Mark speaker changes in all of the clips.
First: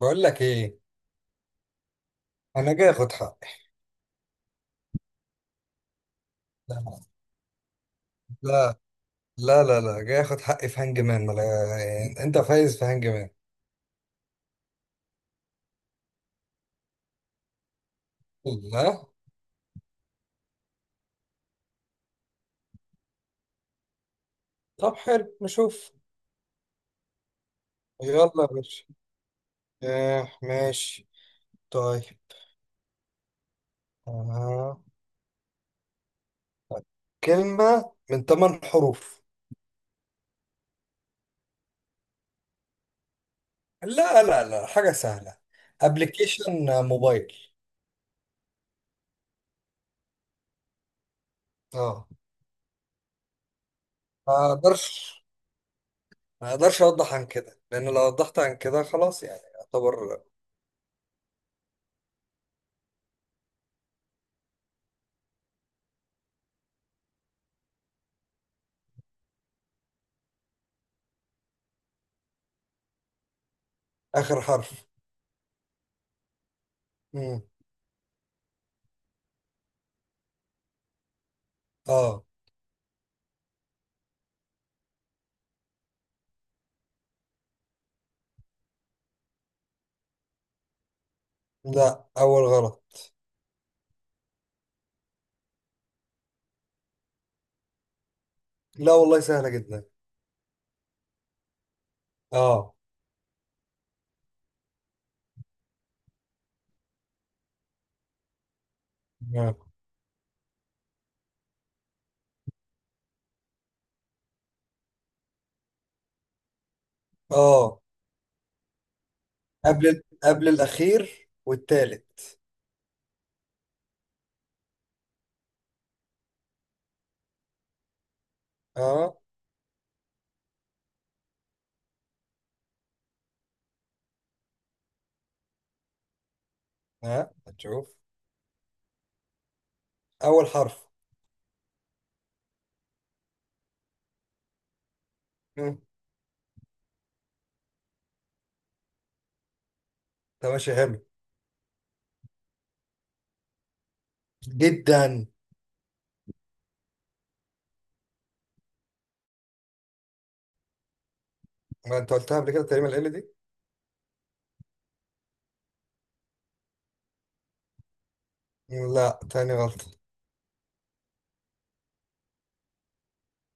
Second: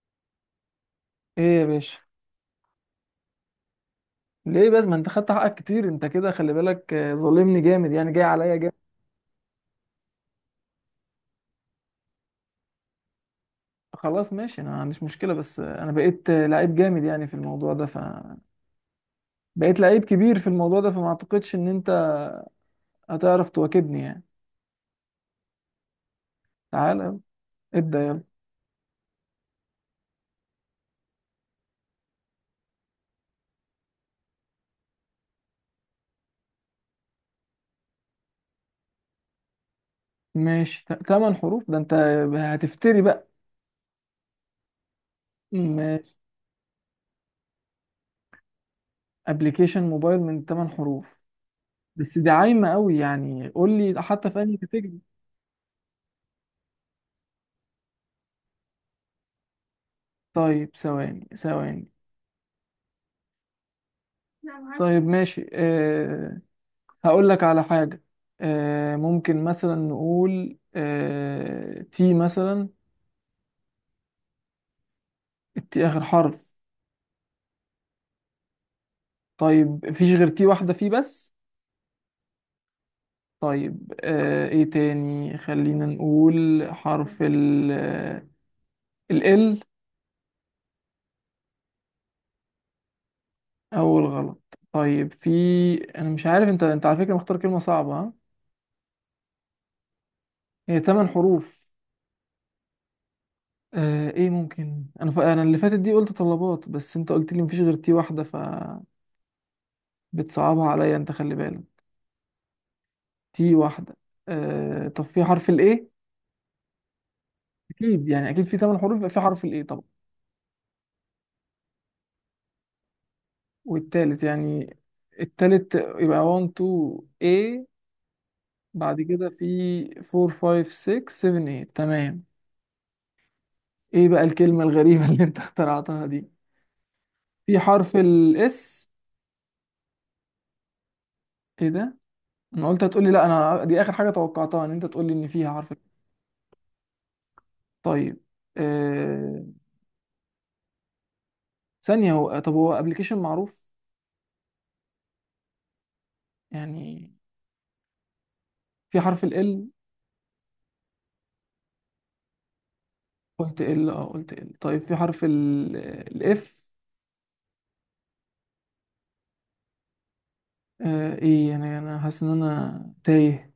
Speaker 1: بقول لك ايه.
Speaker 2: ايه يا باشا،
Speaker 1: انا جاي اخد حقي.
Speaker 2: ليه بس؟ ما انت خدت حقك كتير. انت كده خلي بالك.
Speaker 1: لا
Speaker 2: ظلمني جامد يعني، جاي عليا جامد.
Speaker 1: لا لا، لا جاي اخد حقي في هانج مان. ما لا- يعني انت فايز في هانج مان.
Speaker 2: خلاص ماشي، انا ما عنديش مشكله، بس انا بقيت لعيب جامد يعني في الموضوع ده
Speaker 1: لا.
Speaker 2: بقيت لعيب كبير في الموضوع ده، فما اعتقدش ان انت هتعرف تواكبني يعني.
Speaker 1: طب حلو نشوف.
Speaker 2: تعالى يلا، ابدا يلا.
Speaker 1: يلا يا باشا. آه ماشي. طيب. آه. كلمة من ثمان حروف.
Speaker 2: ماشي، تمن حروف؟ ده انت هتفتري بقى.
Speaker 1: لا لا لا، حاجة سهلة.
Speaker 2: ماشي،
Speaker 1: ابلكيشن موبايل.
Speaker 2: ابلكيشن موبايل من تمن حروف،
Speaker 1: اه.
Speaker 2: بس دي عايمه قوي يعني. قول لي حتى
Speaker 1: ما
Speaker 2: في انهي
Speaker 1: اقدرش،
Speaker 2: كاتيجوري.
Speaker 1: ما اقدرش اوضح عن كده، لان لو وضحت عن كده خلاص يعني يعتبر.
Speaker 2: طيب، ثواني ثواني. طيب ماشي هقول لك على حاجة. ممكن مثلا نقول تي مثلا.
Speaker 1: اخر حرف.
Speaker 2: التي آخر حرف؟
Speaker 1: مم.
Speaker 2: طيب مفيش غير تي واحدة فيه بس.
Speaker 1: اه.
Speaker 2: طيب ايه تاني؟ خلينا نقول حرف ال.
Speaker 1: لا، اول غلط.
Speaker 2: أول غلط؟ طيب، في. أنا مش عارف، أنت على فكرة مختار كلمة صعبة، ها؟
Speaker 1: لا والله سهلة جدا.
Speaker 2: هي تمن حروف.
Speaker 1: اه
Speaker 2: ايه ممكن؟ أنا اللي فاتت دي قلت طلبات، بس أنت قلت لي مفيش غير تي واحدة، فبتصعبها
Speaker 1: اه.
Speaker 2: عليا. أنت خلي بالك، تي واحدة. طب في حرف الايه؟
Speaker 1: آه.
Speaker 2: اكيد يعني، اكيد في ثمان حروف يبقى في حرف الايه طبعا.
Speaker 1: قبل الأخير والتالت.
Speaker 2: والتالت يعني. التالت يبقى 1 2 A، بعد
Speaker 1: اه.
Speaker 2: كده في 4 5 6 7 8. تمام. ايه بقى الكلمة الغريبة اللي انت اخترعتها دي؟
Speaker 1: ها
Speaker 2: في حرف
Speaker 1: هتشوف.
Speaker 2: الاس؟
Speaker 1: أول حرف.
Speaker 2: ايه ده! انا قلت هتقولي لا، انا دي اخر حاجة توقعتها ان انت تقولي ان فيها حرف ال.
Speaker 1: مم.
Speaker 2: طيب، آه...
Speaker 1: ده ماشي حلو.
Speaker 2: ثانية. هو طب هو ابلكيشن معروف
Speaker 1: جدا.
Speaker 2: يعني؟ في حرف ال L؟
Speaker 1: ما أنت قلتها قبل كده تقريبا ال دي.
Speaker 2: قلت ال قلت ال، طيب في حرف الاف؟
Speaker 1: لا، تاني غلطة.
Speaker 2: ايه يعني، انا حاسس ان انا تايه.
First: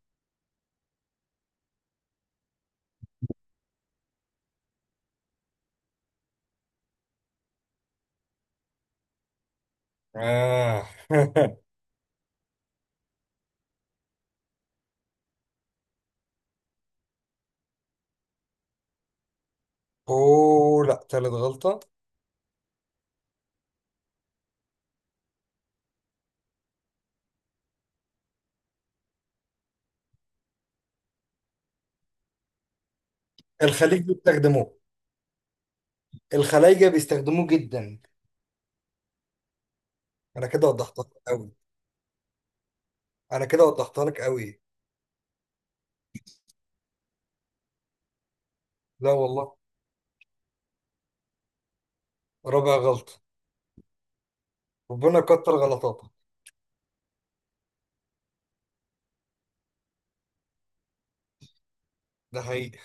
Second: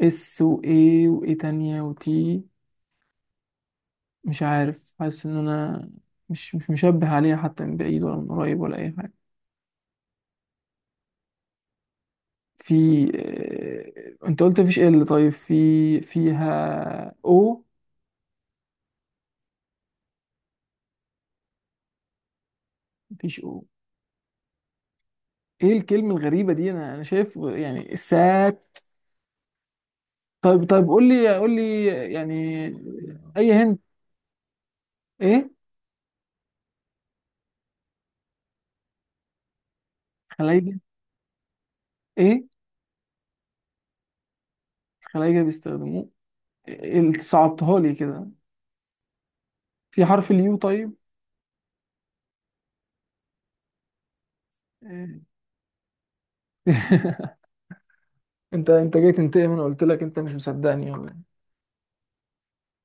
Speaker 2: اس وايه وايه تانية وتي، مش عارف. حاسس ان انا مش مشبه عليها حتى من بعيد ولا من قريب ولا اي حاجة.
Speaker 1: آه
Speaker 2: في انت قلت مفيش ال، طيب في فيها او؟
Speaker 1: أوه، لا، تالت غلطة.
Speaker 2: مفيش او! ايه الكلمة الغريبة دي؟ انا شايف يعني السات. طيب طيب، قول لي قول لي يعني. اي هند؟
Speaker 1: الخليج بيستخدموه.
Speaker 2: ايه؟
Speaker 1: الخلايجة بيستخدموه جدا. أنا كده
Speaker 2: خلايجة؟
Speaker 1: وضحتها لك أوي.
Speaker 2: ايه؟
Speaker 1: أنا كده وضحتها لك أوي.
Speaker 2: خلايجة بيستخدموه؟ صعبتها لي كده.
Speaker 1: لا والله.
Speaker 2: في حرف اليو طيب؟
Speaker 1: رابع غلطة. ربنا
Speaker 2: إيه.
Speaker 1: كتر غلطاتك.
Speaker 2: انت جاي تنتقم؟ انا قلت لك، انت مش مصدقني ولا إيه؟
Speaker 1: ده حقيقي.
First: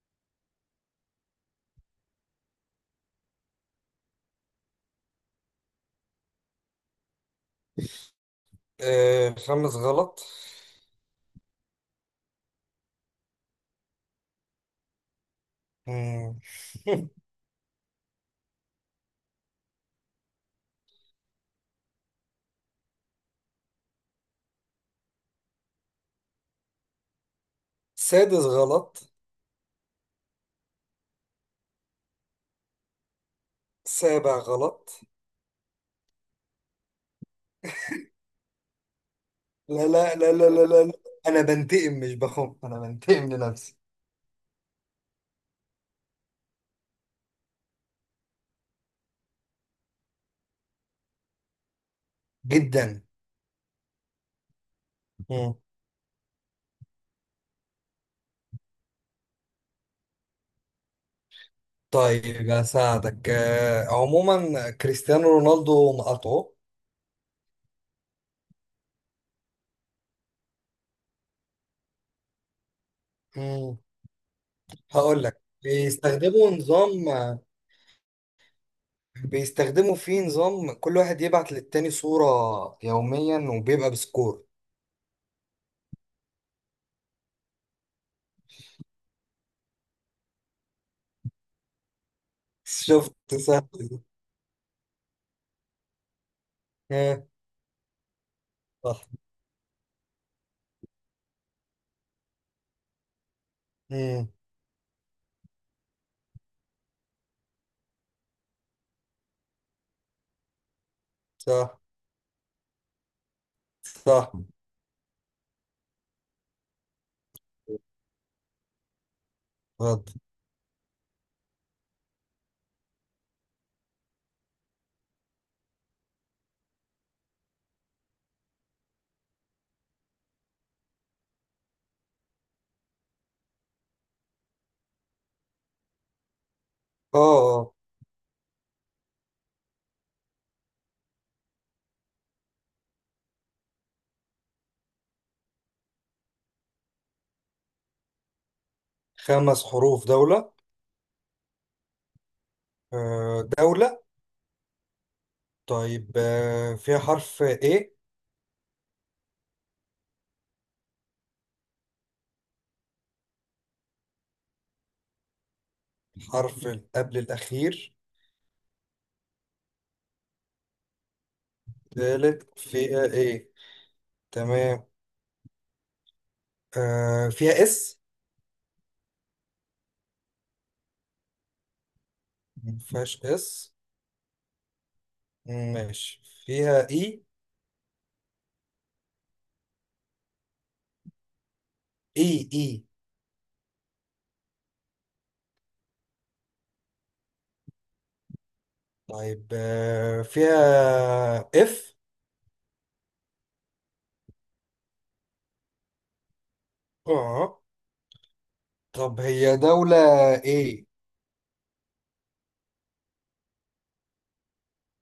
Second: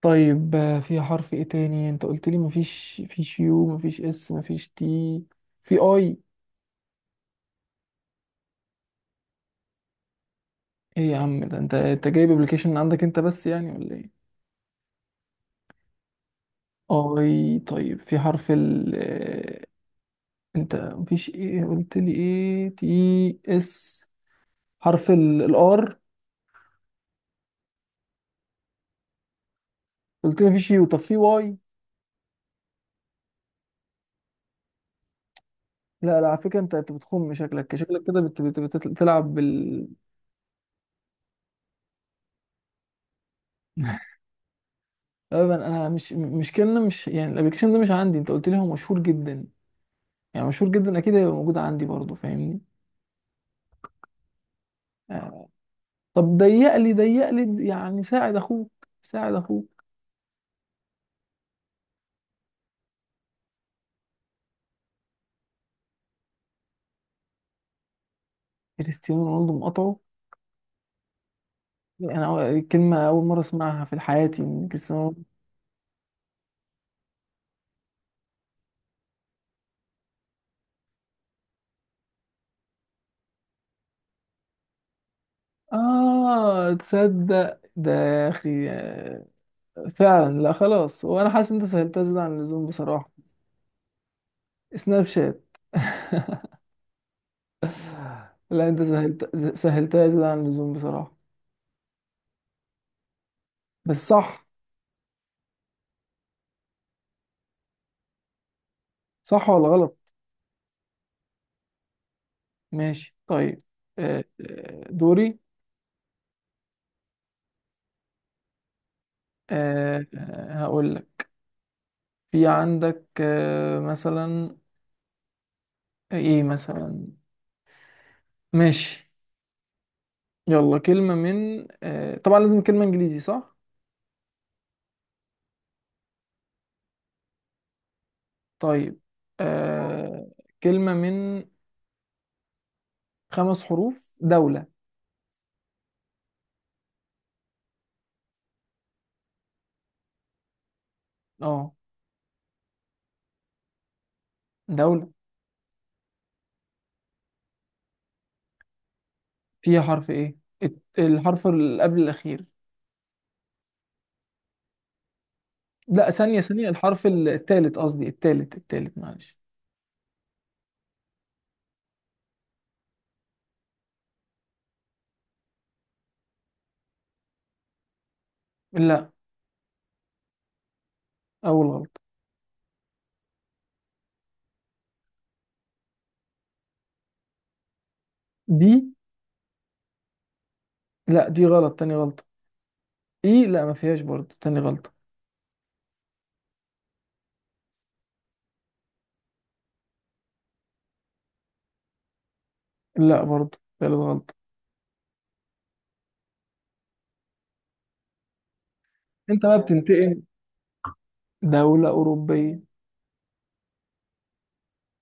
Speaker 2: طيب، في حرف ايه تاني؟ انت قلت لي مفيش يو، مفيش اس، مفيش تي. في اي؟
Speaker 1: آه خامس غلط.
Speaker 2: ايه يا عم ده! انت جايب ابلكيشن عندك انت بس يعني ولا ايه؟
Speaker 1: مم.
Speaker 2: اي، طيب في حرف ال انت مفيش ايه؟ قلت لي ايه تي اس. حرف الار؟
Speaker 1: سادس غلط.
Speaker 2: قلت لي مفيش يو، طب في واي؟
Speaker 1: سابع غلط.
Speaker 2: لا لا، على فكرة انت بتخم. شكلك شكلك كده بتلعب
Speaker 1: لا
Speaker 2: بال.
Speaker 1: لا لا لا لا لا لا. انا بنتقم مش بخم، انا بنتقم لنفسي.
Speaker 2: ابدا، انا مش كلمة. مش يعني الابلكيشن ده مش عندي، انت قلت لي هو مشهور جدا، يعني مشهور جدا اكيد هيبقى موجود عندي برضه، فاهمني.
Speaker 1: جدا.
Speaker 2: آه.
Speaker 1: مم.
Speaker 2: طب ضيق لي ضيق لي يعني، ساعد اخوك، ساعد اخوك.
Speaker 1: طيب هساعدك. آه، عموما كريستيانو رونالدو نقطعه.
Speaker 2: كريستيانو رونالدو مقاطعه؟ انا الكلمة اول مرة
Speaker 1: مم.
Speaker 2: اسمعها في حياتي من كريستيانو
Speaker 1: هقول
Speaker 2: رونالدو.
Speaker 1: لك بيستخدموا نظام، بيستخدموا فيه نظام كل واحد يبعت للتاني صورة يوميا وبيبقى بسكور.
Speaker 2: اه تصدق ده يا اخي، فعلا. لا خلاص، وانا حاسس ان انت سهلتها زيادة عن اللزوم بصراحة.
Speaker 1: شفت؟ سهل.
Speaker 2: سناب شات؟
Speaker 1: آه،
Speaker 2: لا انت
Speaker 1: صح.
Speaker 2: سهلتها زيادة عن اللزوم بصراحة. بس
Speaker 1: مم.
Speaker 2: صح. صح ولا غلط؟
Speaker 1: صح.
Speaker 2: ماشي، طيب.
Speaker 1: صح.
Speaker 2: دوري.
Speaker 1: غلط.
Speaker 2: هقول لك. في عندك مثلا، ايه مثلا؟ ماشي. يلا كلمة من طبعا لازم كلمة انجليزي، صح؟
Speaker 1: اه اه.
Speaker 2: طيب، آه، كلمة من خمس حروف، دولة.
Speaker 1: خمس حروف دولة.
Speaker 2: اه،
Speaker 1: آه، دولة.
Speaker 2: دولة.
Speaker 1: طيب آه، فيها حرف ايه.
Speaker 2: فيها حرف ايه؟ الحرف اللي قبل الأخير. لا ثانية
Speaker 1: حرف
Speaker 2: ثانية، الحرف
Speaker 1: قبل
Speaker 2: التالت،
Speaker 1: الأخير.
Speaker 2: قصدي التالت، معلش.
Speaker 1: تالت فيها ايه. تمام. آه، فيها اس.
Speaker 2: لا، أول غلطة.
Speaker 1: مفيهاش اس. ماشي فيها اي.
Speaker 2: بي؟ لا دي غلط، تاني غلطة.
Speaker 1: اي اي.
Speaker 2: إي؟ لا ما فيهاش برضه، تاني غلطة.
Speaker 1: طيب آه، فيها اف.
Speaker 2: لا، برضه تالت غلطة.
Speaker 1: اه. طب
Speaker 2: أنت
Speaker 1: هي
Speaker 2: بقى
Speaker 1: دولة.
Speaker 2: بتنتقم.
Speaker 1: ايه.
Speaker 2: دولة أوروبية،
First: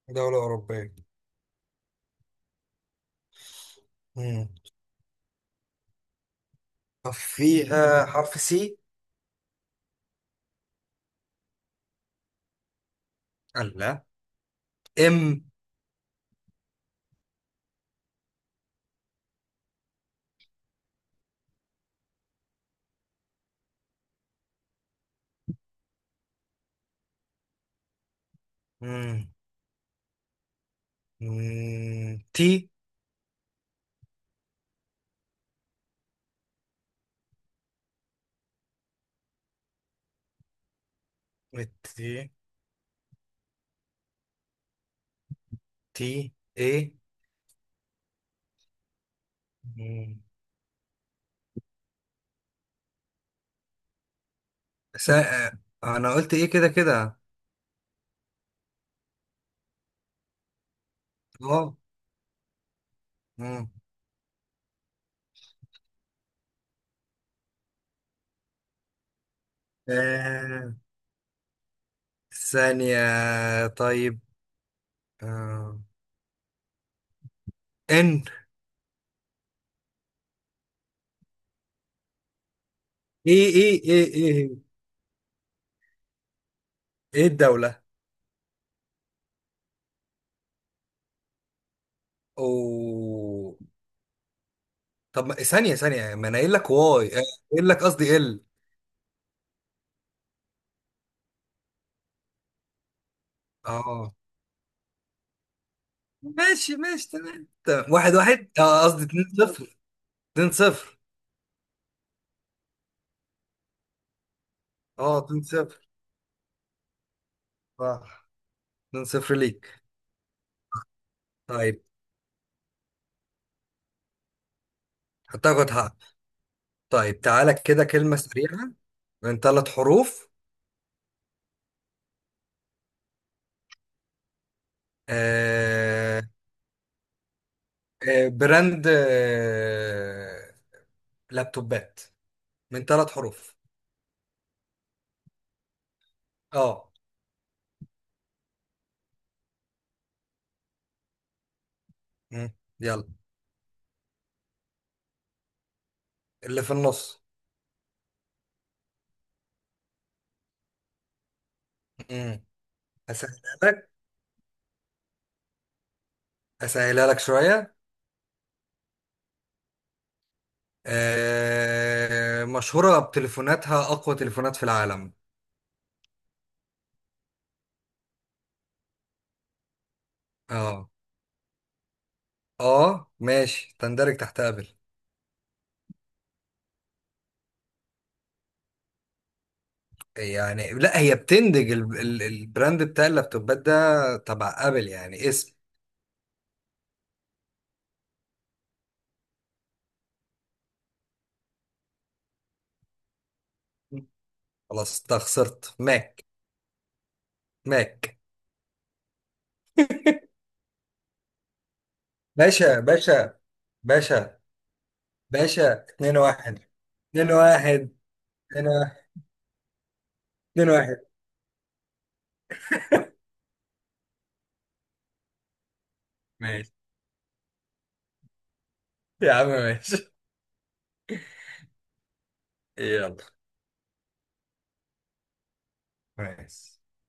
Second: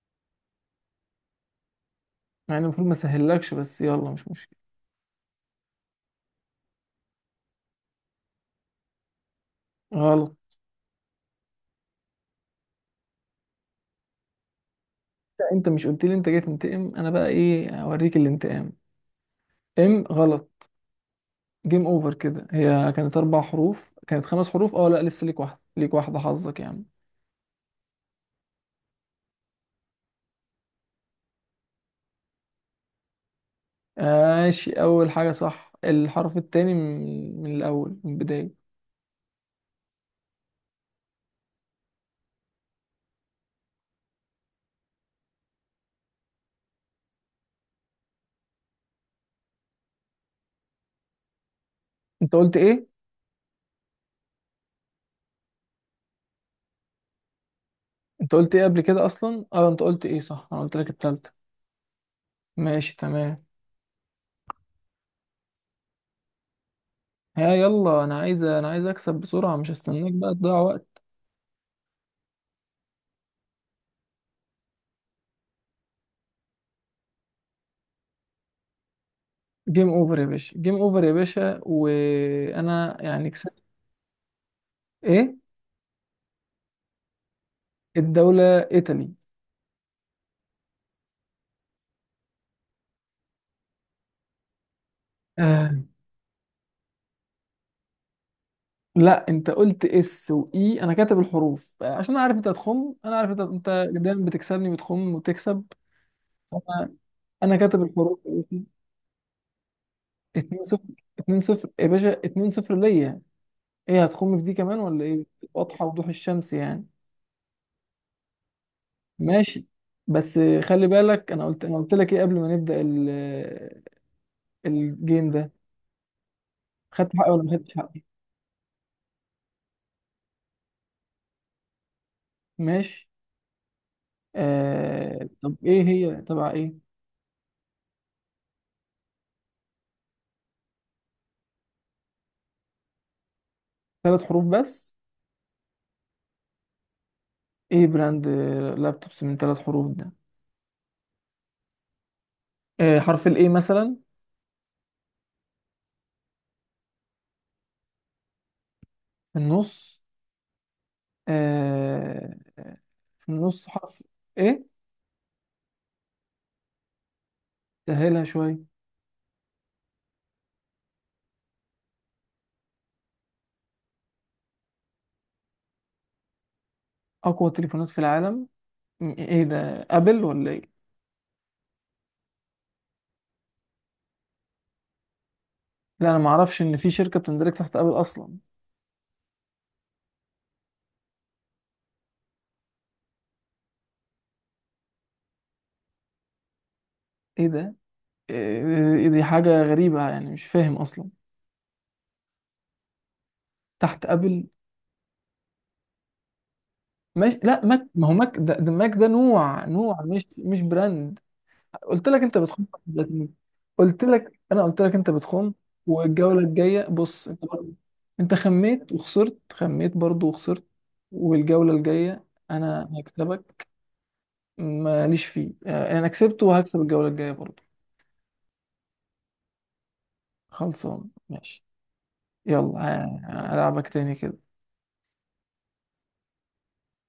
Speaker 1: دولة أوروبية.
Speaker 2: يعني المفروض ما سهلكش، بس يلا مش
Speaker 1: مم.
Speaker 2: مشكلة.
Speaker 1: طب فيها حرف سي.
Speaker 2: غلط.
Speaker 1: لا. ام.
Speaker 2: لا أنت مش قلت لي أنت جاي تنتقم؟ أنا بقى إيه، أوريك الانتقام. إم، غلط. جيم أوفر كده. هي كانت أربع حروف؟ كانت خمس حروف. لا، لسه ليك واحدة، ليك واحدة، حظك يعني.
Speaker 1: مم، تي.
Speaker 2: ماشي، اول حاجة صح. الحرف التاني من الاول، من البداية.
Speaker 1: والتي. تي ايه. مم.
Speaker 2: انت قلت ايه؟
Speaker 1: سا... انا قلت ايه كده كده.
Speaker 2: انت قلت ايه قبل كده اصلا؟ اه انت قلت ايه صح، انا قلت لك التالتة.
Speaker 1: اه.
Speaker 2: ماشي تمام.
Speaker 1: مم.
Speaker 2: ها يلا، انا عايز اكسب بسرعة، مش هستناك بقى تضيع
Speaker 1: آه،
Speaker 2: وقت.
Speaker 1: ثانية. طيب. آه. ان.
Speaker 2: جيم اوفر يا باشا، جيم اوفر يا باشا، وانا يعني
Speaker 1: ايه
Speaker 2: كسبت.
Speaker 1: ايه ايه ايه.
Speaker 2: ايه
Speaker 1: ايه الدولة.
Speaker 2: الدولة؟ ايطالي.
Speaker 1: او. طب ما-
Speaker 2: آه.
Speaker 1: ثانية ثانية، ما انا قايل لك واي آه، قايل لك قصدي ال.
Speaker 2: لا انت قلت اس واي، انا كاتب الحروف عشان اعرف. انت هتخم، انا عارف انت
Speaker 1: اه.
Speaker 2: دايما بتكسبني، بتخم وتكسب.
Speaker 1: ماشي ماشي، تمام
Speaker 2: انا كاتب
Speaker 1: تمام. واحد
Speaker 2: الحروف،
Speaker 1: واحد، اه قصدي اتنين صفر. اتنين
Speaker 2: 2 0.
Speaker 1: صفر.
Speaker 2: 2 0 يا باشا، 2 0 ليا. ايه، هتخم في دي كمان ولا
Speaker 1: اه
Speaker 2: ايه؟
Speaker 1: اتنين صفر.
Speaker 2: واضحه وضوح الشمس يعني.
Speaker 1: صح. اتنين صفر
Speaker 2: ماشي،
Speaker 1: ليك.
Speaker 2: بس خلي بالك، انا
Speaker 1: طيب
Speaker 2: قلت لك ايه قبل ما نبدا الجيم ده؟
Speaker 1: هتاخد حق.
Speaker 2: خدت
Speaker 1: طيب
Speaker 2: حقي ولا ما
Speaker 1: تعالى
Speaker 2: خدتش
Speaker 1: كده
Speaker 2: حقي؟
Speaker 1: كلمة سريعة. من ثلاث حروف.
Speaker 2: ماشي. طب ايه هي؟
Speaker 1: آه
Speaker 2: تبع ايه؟
Speaker 1: آه، براند آه لابتوبات. من ثلاث حروف.
Speaker 2: ثلاث حروف بس؟
Speaker 1: اه.
Speaker 2: ايه براند لابتوبس من ثلاث حروف ده؟
Speaker 1: مم. يلا.
Speaker 2: حرف الايه مثلا،
Speaker 1: اللي في النص.
Speaker 2: في النص؟ آه...
Speaker 1: مم.
Speaker 2: في
Speaker 1: اسهلها
Speaker 2: النص
Speaker 1: لك.
Speaker 2: حرف ايه.
Speaker 1: اسهلها لك شوية.
Speaker 2: سهلها شويه.
Speaker 1: آه مشهورة بتليفوناتها، اقوى تليفونات في العالم.
Speaker 2: اقوى تليفونات في العالم؟ ايه ده، ابل ولا ايه؟
Speaker 1: اه. اه ماشي، تندرج تحت ابل.
Speaker 2: لا انا ما اعرفش ان في شركه بتندرج تحت ابل اصلا.
Speaker 1: يعني لا، هي بتندج البراند بتاع اللابتوبات ده تبع ابل، يعني اسم.
Speaker 2: ايه ده؟ إيه إيه، دي حاجه غريبه يعني، مش فاهم اصلا تحت ابل.
Speaker 1: خلاص انت خسرت. ماك.
Speaker 2: ماشي. لا ماك، ما هو
Speaker 1: ماك.
Speaker 2: ماك ده ماك، ده نوع، نوع، مش براند. قلت لك انت بتخون في
Speaker 1: باشا
Speaker 2: الذاتية.
Speaker 1: باشا.
Speaker 2: قلت لك،
Speaker 1: باشا
Speaker 2: انت بتخون.
Speaker 1: باشا 2
Speaker 2: والجوله
Speaker 1: 1.
Speaker 2: الجايه بص،
Speaker 1: 2
Speaker 2: انت برضه.
Speaker 1: 1.
Speaker 2: انت
Speaker 1: 2
Speaker 2: خميت
Speaker 1: 1.
Speaker 2: وخسرت، خميت برضه وخسرت.
Speaker 1: 2 1.
Speaker 2: والجوله الجايه انا هكسبك، ماليش فيه. انا كسبت،
Speaker 1: ماشي.
Speaker 2: وهكسب الجوله الجايه برضه.
Speaker 1: يا عم ماشي.
Speaker 2: خلصان؟ ماشي، يلا.
Speaker 1: يلا
Speaker 2: ألعبك تاني كده.
Speaker 1: ماشي